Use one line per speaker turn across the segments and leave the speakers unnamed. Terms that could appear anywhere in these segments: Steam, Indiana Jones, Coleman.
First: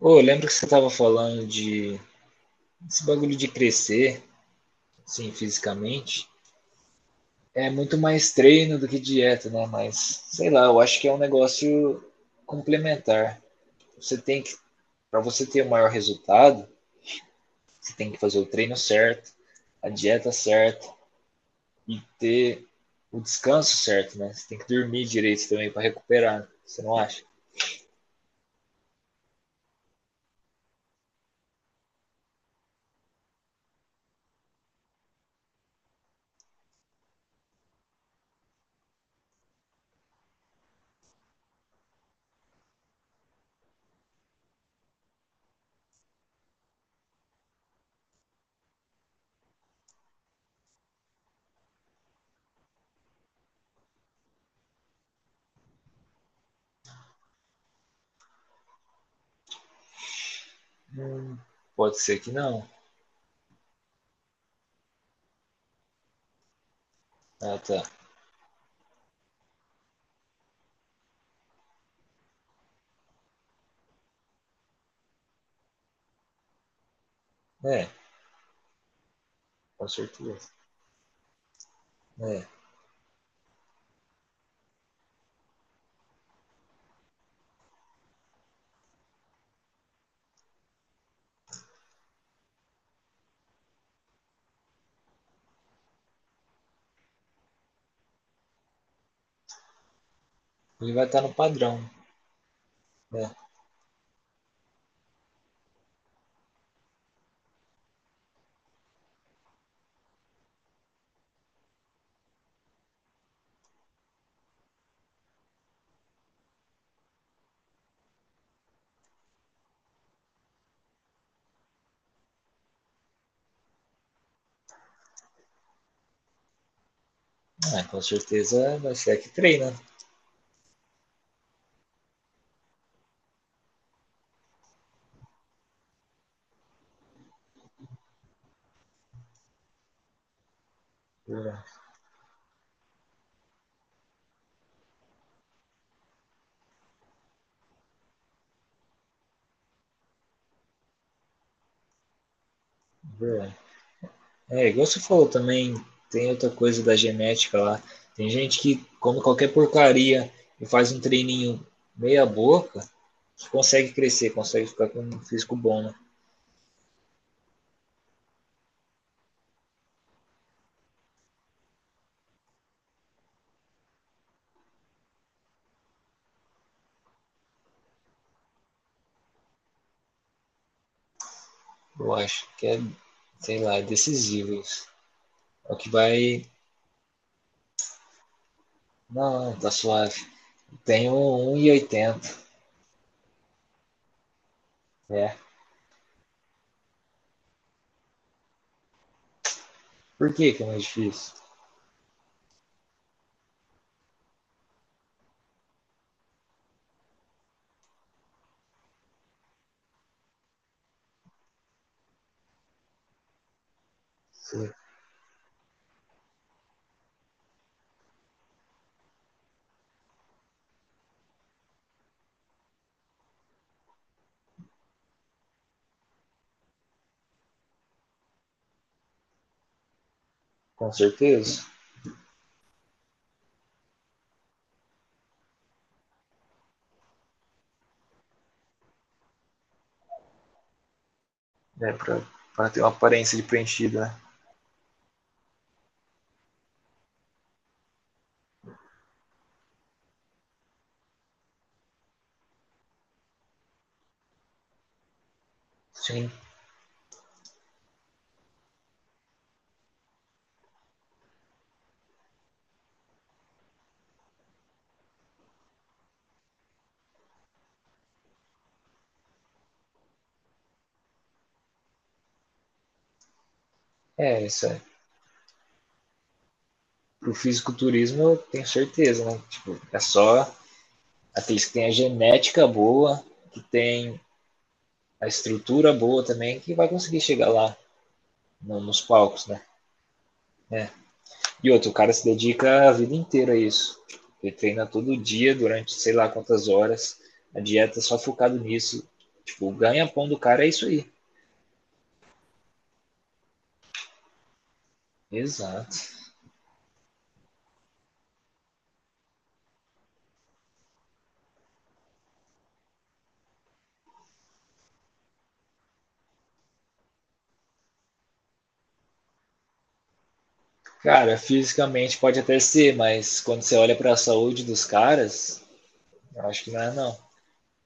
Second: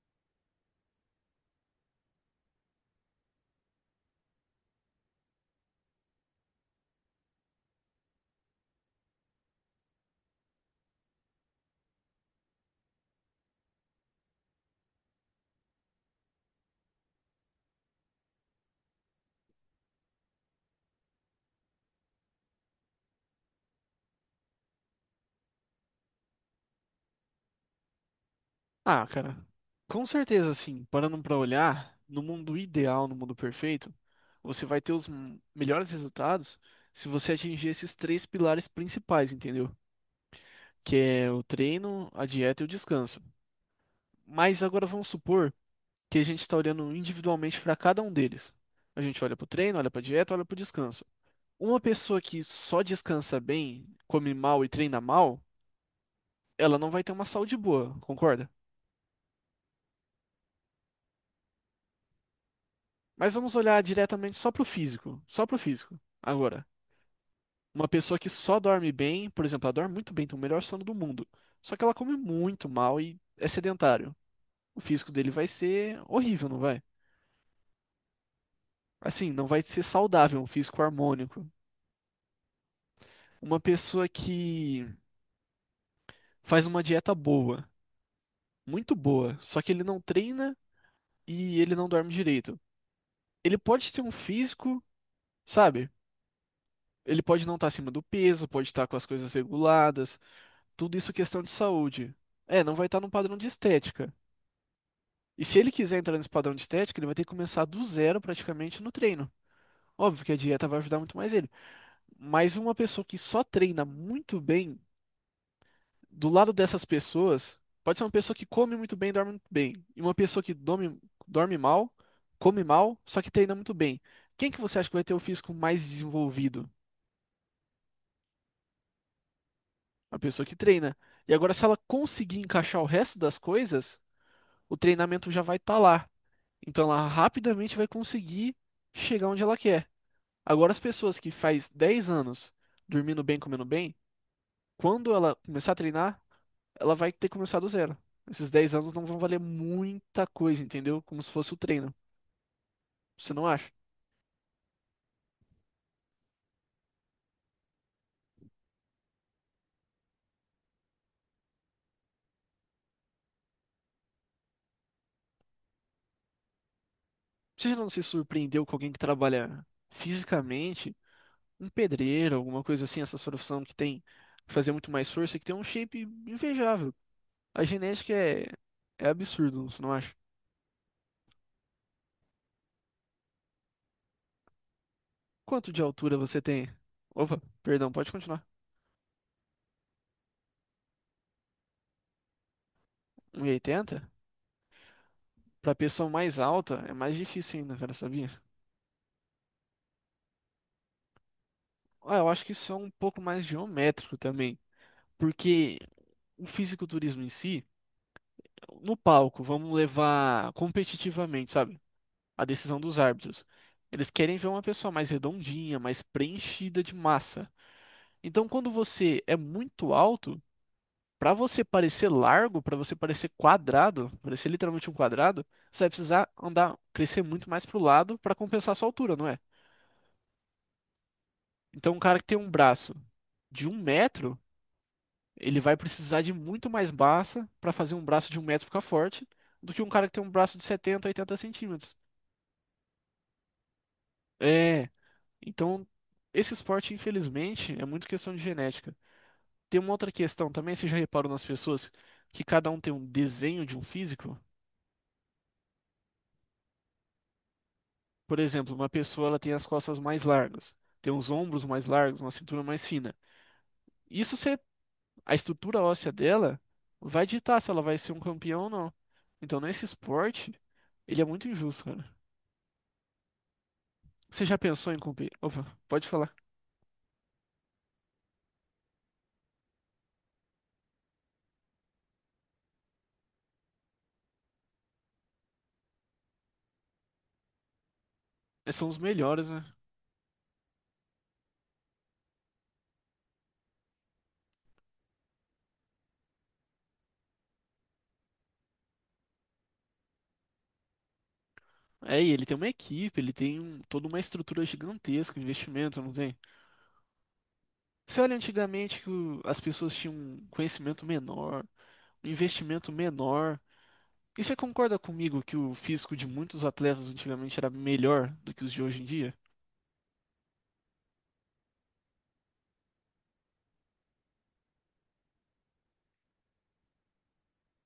Ô, lembra que você estava falando de esse bagulho de crescer, assim, fisicamente? É muito mais treino do que dieta, né? Mas, sei lá, eu acho que é um negócio complementar. Você tem que, para você ter o maior resultado, você tem que fazer o treino certo, a dieta certa e ter o descanso certo, né? Você tem que dormir direito também para recuperar, você não acha?
Ah, cara, com certeza, assim, parando pra olhar, no mundo ideal, no mundo perfeito, você vai ter os melhores resultados se você atingir esses três pilares principais, entendeu? Que é o treino, a dieta e o descanso. Mas agora vamos supor que a gente está olhando individualmente para cada um deles. A gente olha pro treino, olha pra dieta, olha pro descanso. Uma pessoa que só descansa bem, come mal e treina mal, ela não vai ter uma saúde boa, concorda?
Hum. Pode ser que não.
Mas vamos olhar diretamente só pro físico, só pro físico. Agora,
Ah, tá.
uma pessoa que só dorme bem, por exemplo, ela dorme muito bem, tem o melhor sono do mundo, só que ela come muito mal e é sedentário. O físico dele vai ser horrível, não vai?
É,
Assim, não vai ser
com
saudável, um
certeza.
físico harmônico.
É.
Uma pessoa que faz uma dieta boa, muito boa, só que ele não treina e ele não dorme direito. Ele pode ter um físico, sabe? Ele pode não estar acima do peso, pode estar com as coisas reguladas,
Ele
tudo
vai
isso
estar no
questão de
padrão,
saúde. É, não vai estar num
né?
padrão de estética. E se ele quiser entrar nesse padrão de estética, ele vai ter que começar do zero praticamente no treino. Óbvio que a dieta vai ajudar muito mais ele. Mas uma pessoa que só treina muito bem, do lado dessas pessoas, pode ser uma pessoa que come muito bem, e dorme muito bem. E uma pessoa que dorme mal, come mal, só que treina muito bem. Quem que você acha que vai ter o físico mais desenvolvido?
Ah, com certeza vai ser a que treina.
A pessoa que treina. E agora, se ela conseguir encaixar o resto das coisas, o treinamento já vai estar lá. Então ela rapidamente vai conseguir chegar onde ela quer. Agora, as pessoas que faz 10 anos dormindo bem, comendo bem, quando ela começar a treinar, ela vai ter que começar do zero. Esses 10 anos não vão valer muita coisa, entendeu? Como se fosse o treino. Você não acha?
É, igual você falou também, tem outra coisa da genética lá. Tem gente que come qualquer porcaria e faz um treininho meia boca, consegue crescer, consegue ficar com um físico bom, né?
Você já não se surpreendeu com alguém que trabalha fisicamente, um pedreiro, alguma coisa assim, essa profissão que tem que fazer muito mais força, e que tem um shape invejável. A genética é, é absurdo, você não acha?
Eu acho que é, sei lá, é decisivo isso.
Quanto
É o
de
que
altura você
vai.
tem? Opa, perdão, pode continuar.
Não, tá suave. Tenho um e oitenta.
Um 1,80?
É.
Pra pessoa mais alta é mais difícil ainda, cara, sabia?
Por que que é mais difícil?
Ah, eu acho que isso é um pouco mais geométrico também, porque o fisiculturismo em si, no palco, vamos levar competitivamente, sabe? A decisão dos árbitros. Eles querem ver uma
Sim.
pessoa mais redondinha, mais preenchida de massa. Então, quando você é muito alto, para você parecer largo, para você parecer quadrado, parecer literalmente um quadrado, você vai precisar andar, crescer muito mais pro lado para compensar a sua altura, não é?
Com certeza.
Então, um cara que tem um braço de 1 metro, ele vai precisar de muito mais massa para fazer um braço de um metro ficar forte do que um cara que tem um braço de 70, 80
É,
centímetros.
pra ter uma aparência de preenchida, né?
É, então, esse esporte, infelizmente, é muito questão de genética. Tem uma outra questão também, você já reparou nas pessoas que cada um tem um desenho de um físico?
Sim.
Por exemplo, uma pessoa ela tem as costas mais largas, tem os ombros mais largos, uma cintura mais fina. Isso se a estrutura óssea dela vai ditar se ela vai ser um campeão ou não. Então, nesse esporte, ele é muito injusto, cara.
É,
Você já
isso é.
pensou em competir? Opa, pode falar.
Pro fisiculturismo eu tenho certeza, né? Tipo, é só aqueles que tem a genética boa, que tem a estrutura boa também, que vai conseguir chegar lá
Esses são os
nos palcos,
melhores,
né?
né?
É. E outro, o cara se dedica a vida inteira a isso. Ele treina todo dia, durante sei lá quantas horas, a dieta é só focado nisso. Tipo, o ganha-pão do cara é isso aí.
É, e ele tem uma equipe, ele tem toda uma estrutura gigantesca, um
Exato.
investimento, não tem? Você olha antigamente que as pessoas tinham um conhecimento menor, um investimento menor. E você concorda comigo que o físico de muitos atletas antigamente era melhor do que os de hoje em dia?
Cara, fisicamente pode até ser, mas quando você olha pra saúde dos caras, eu acho que não é não.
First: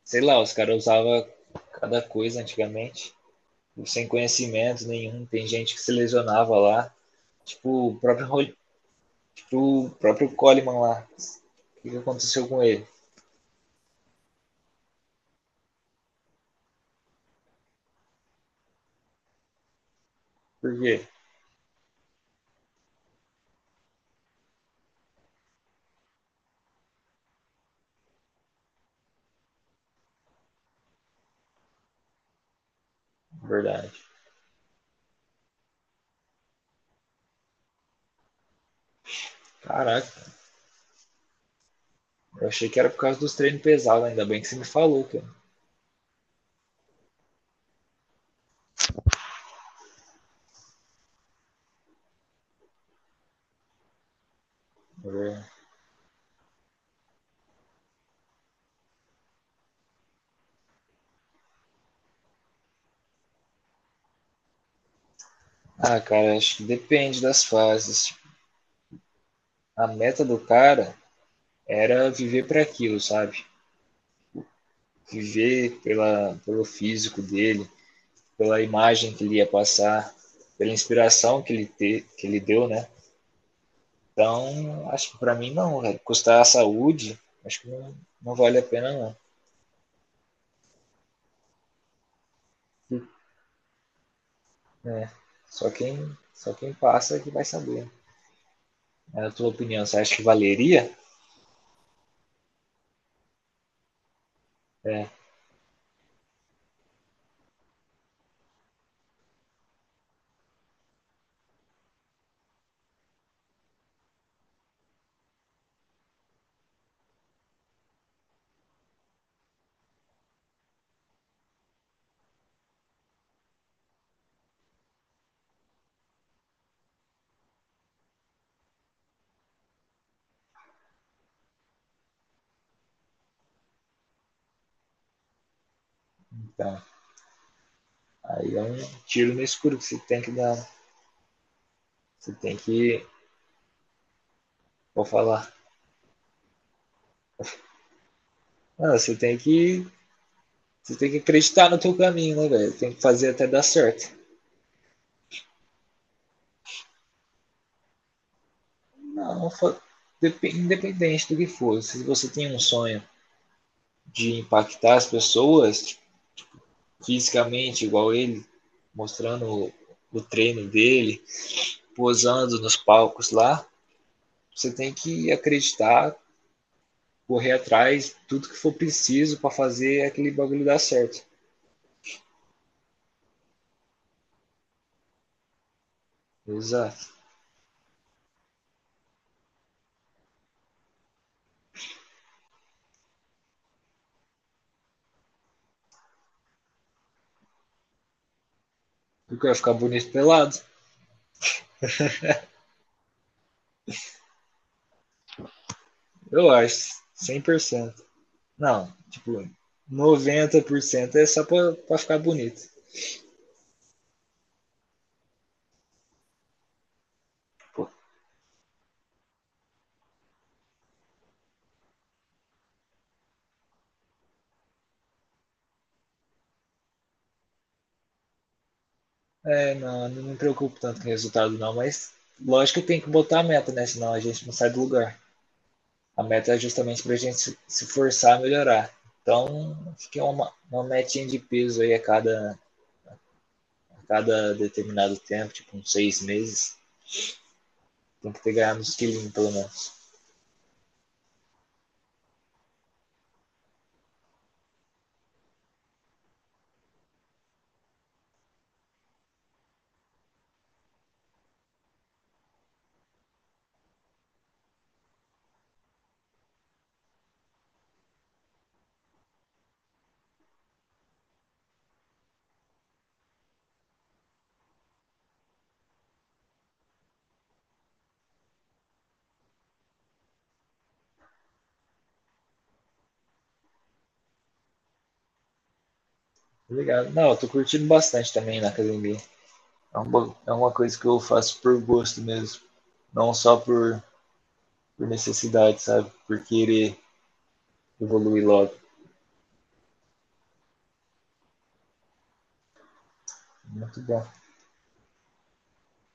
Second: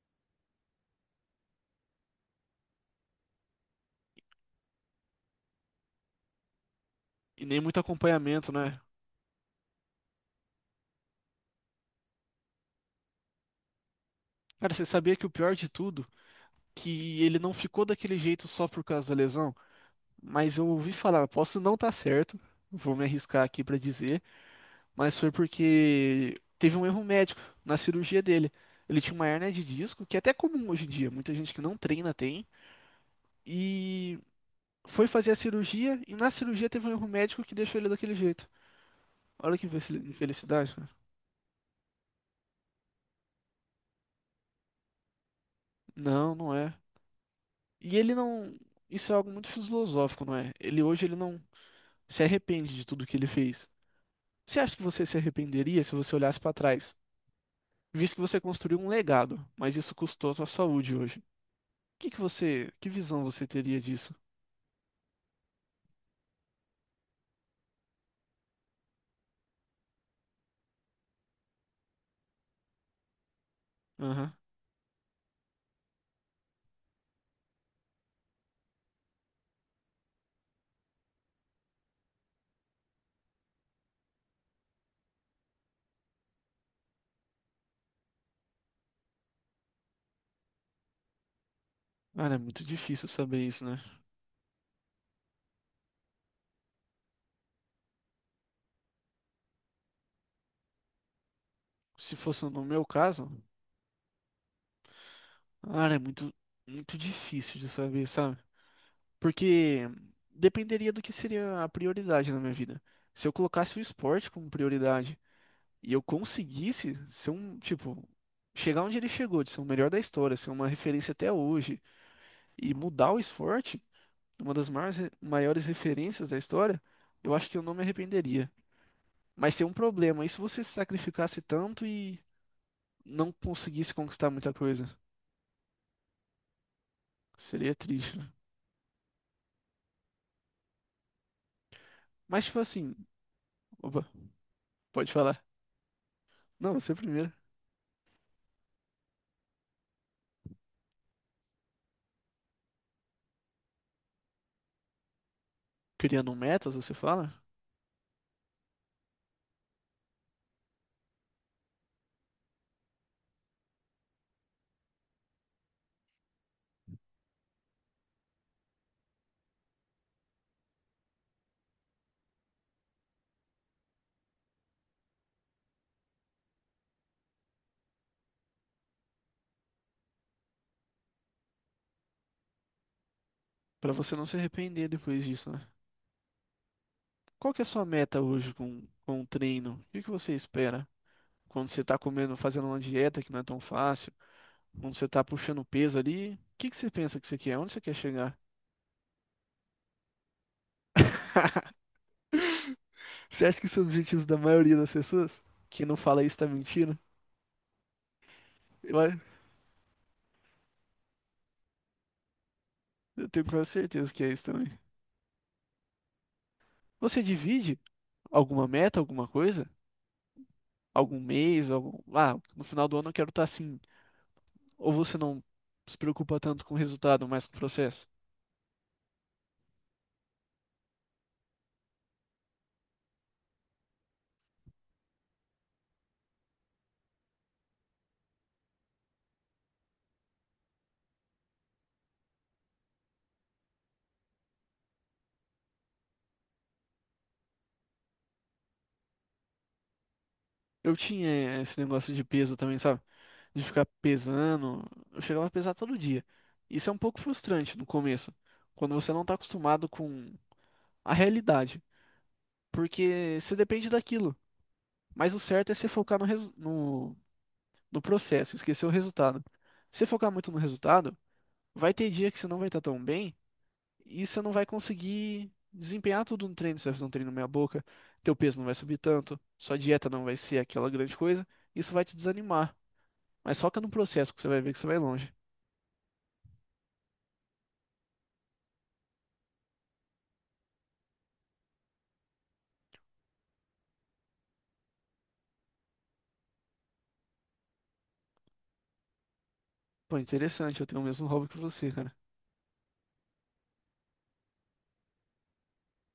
Sei lá, os caras usavam cada coisa antigamente, sem conhecimento nenhum. Tem gente que se lesionava lá.
E nem muito
Tipo, o
acompanhamento,
próprio,
né?
tipo, o próprio Coleman lá. O que, que aconteceu com ele?
Cara, você sabia que o pior de tudo, que ele não ficou daquele jeito só por causa da lesão? Mas eu
Por
ouvi
quê?
falar, posso não estar certo, vou me arriscar aqui pra dizer, mas foi porque teve um erro médico na cirurgia dele. Ele tinha uma hérnia de disco, que é até comum hoje em dia, muita gente que não treina tem,
Verdade.
e foi fazer a cirurgia, e na cirurgia teve um erro médico que deixou ele daquele jeito. Olha que
Caraca,
infelicidade, cara.
eu achei que era por causa dos treinos pesados, ainda bem que você me falou, cara.
Não, não é. E ele não. Isso é algo muito filosófico, não é? Ele hoje ele não se arrepende de tudo que ele fez. Você acha que você se
É.
arrependeria se você olhasse pra trás, visto que você construiu um legado, mas isso custou a sua saúde hoje? Que você, que visão você teria disso?
Ah, cara, acho que depende das fases. A meta do cara era viver para aquilo, sabe?
Aham.
Viver pelo físico dele, pela imagem que ele ia passar, pela inspiração que ele, que ele deu, né? Então, acho que para mim não, velho. Custar a saúde, acho que não, não vale a pena não.
Cara, é muito difícil saber isso, né?
Né? Só quem só quem passa é que vai saber. Na tua opinião, você acha que valeria?
Se fosse no meu caso,
É,
cara, é muito, muito difícil de saber, sabe? Porque dependeria do que seria a prioridade na minha vida. Se eu colocasse o esporte como prioridade e eu conseguisse ser um, tipo, chegar onde ele chegou, de ser o melhor da história, ser uma referência até hoje e mudar o esporte, uma das maiores, maiores referências da história, eu acho que eu não me arrependeria. Mas seria um problema, e se você se sacrificasse tanto e não conseguisse conquistar muita coisa?
então,
Seria triste, né?
aí é um tiro no escuro que você tem que dar. Você
Mas,
tem
tipo assim,
que,
opa,
vou
pode falar.
falar,
Não, você é primeiro.
não, você tem que acreditar no teu caminho, né, velho? Tem que fazer até dar certo.
Criando metas, você fala?
Não, não independente do que for, se você tem um sonho de impactar as pessoas tipo, fisicamente, igual ele, mostrando o treino dele, posando nos palcos lá. Você tem que acreditar, correr atrás, tudo que for preciso para fazer aquele bagulho dar certo.
Pra você não se arrepender depois disso, né?
Exato.
Qual que é a sua meta hoje com o treino? O que que você espera? Quando você tá comendo, fazendo uma dieta que não é tão fácil, quando você tá puxando peso ali, o que que você pensa que você quer? Onde você quer chegar?
Porque vai ficar bonito pelado?
Você acha que isso é o objetivo da maioria das pessoas? Quem não fala isso tá
Eu acho,
mentindo?
100%. Não,
Eu, a-
tipo, 90% é só pra ficar bonito.
eu tenho quase certeza que é isso também. Você divide
Pô,
alguma meta, alguma coisa? Algum mês, algum... Ah, no final do ano eu quero estar assim. Ou você não se preocupa tanto com o resultado, mas com o processo?
é, não, não me preocupo tanto com o resultado não, mas lógico que tem que botar a meta, né? Senão a gente não sai do lugar. A meta é justamente para a gente se forçar a melhorar. Então, acho que é uma metinha de peso aí a cada determinado tempo, tipo uns 6 meses. Tem que ter ganhado uns quilinhos, pelo menos.
Eu tinha esse negócio de peso também, sabe? De ficar pesando. Eu chegava a pesar todo dia. Isso é um pouco frustrante no começo, quando você não tá acostumado com a realidade, porque você depende daquilo. Mas o certo é você focar no processo, esquecer o resultado. Se você focar muito no resultado, vai ter dia que você não vai estar tão bem e você não vai conseguir desempenhar tudo no treino. Você vai fazer um treino meia boca, teu peso não vai subir tanto, sua dieta não vai ser aquela grande coisa. Isso vai te desanimar. Mas foca no processo que você vai ver que você vai longe.
Obrigado. Não, eu tô curtindo bastante também na academia. É uma coisa que eu faço por gosto mesmo. Não só por necessidade, sabe? Por querer evoluir logo.
Pô, interessante, eu tenho o mesmo hobby que você, cara.
Muito bom.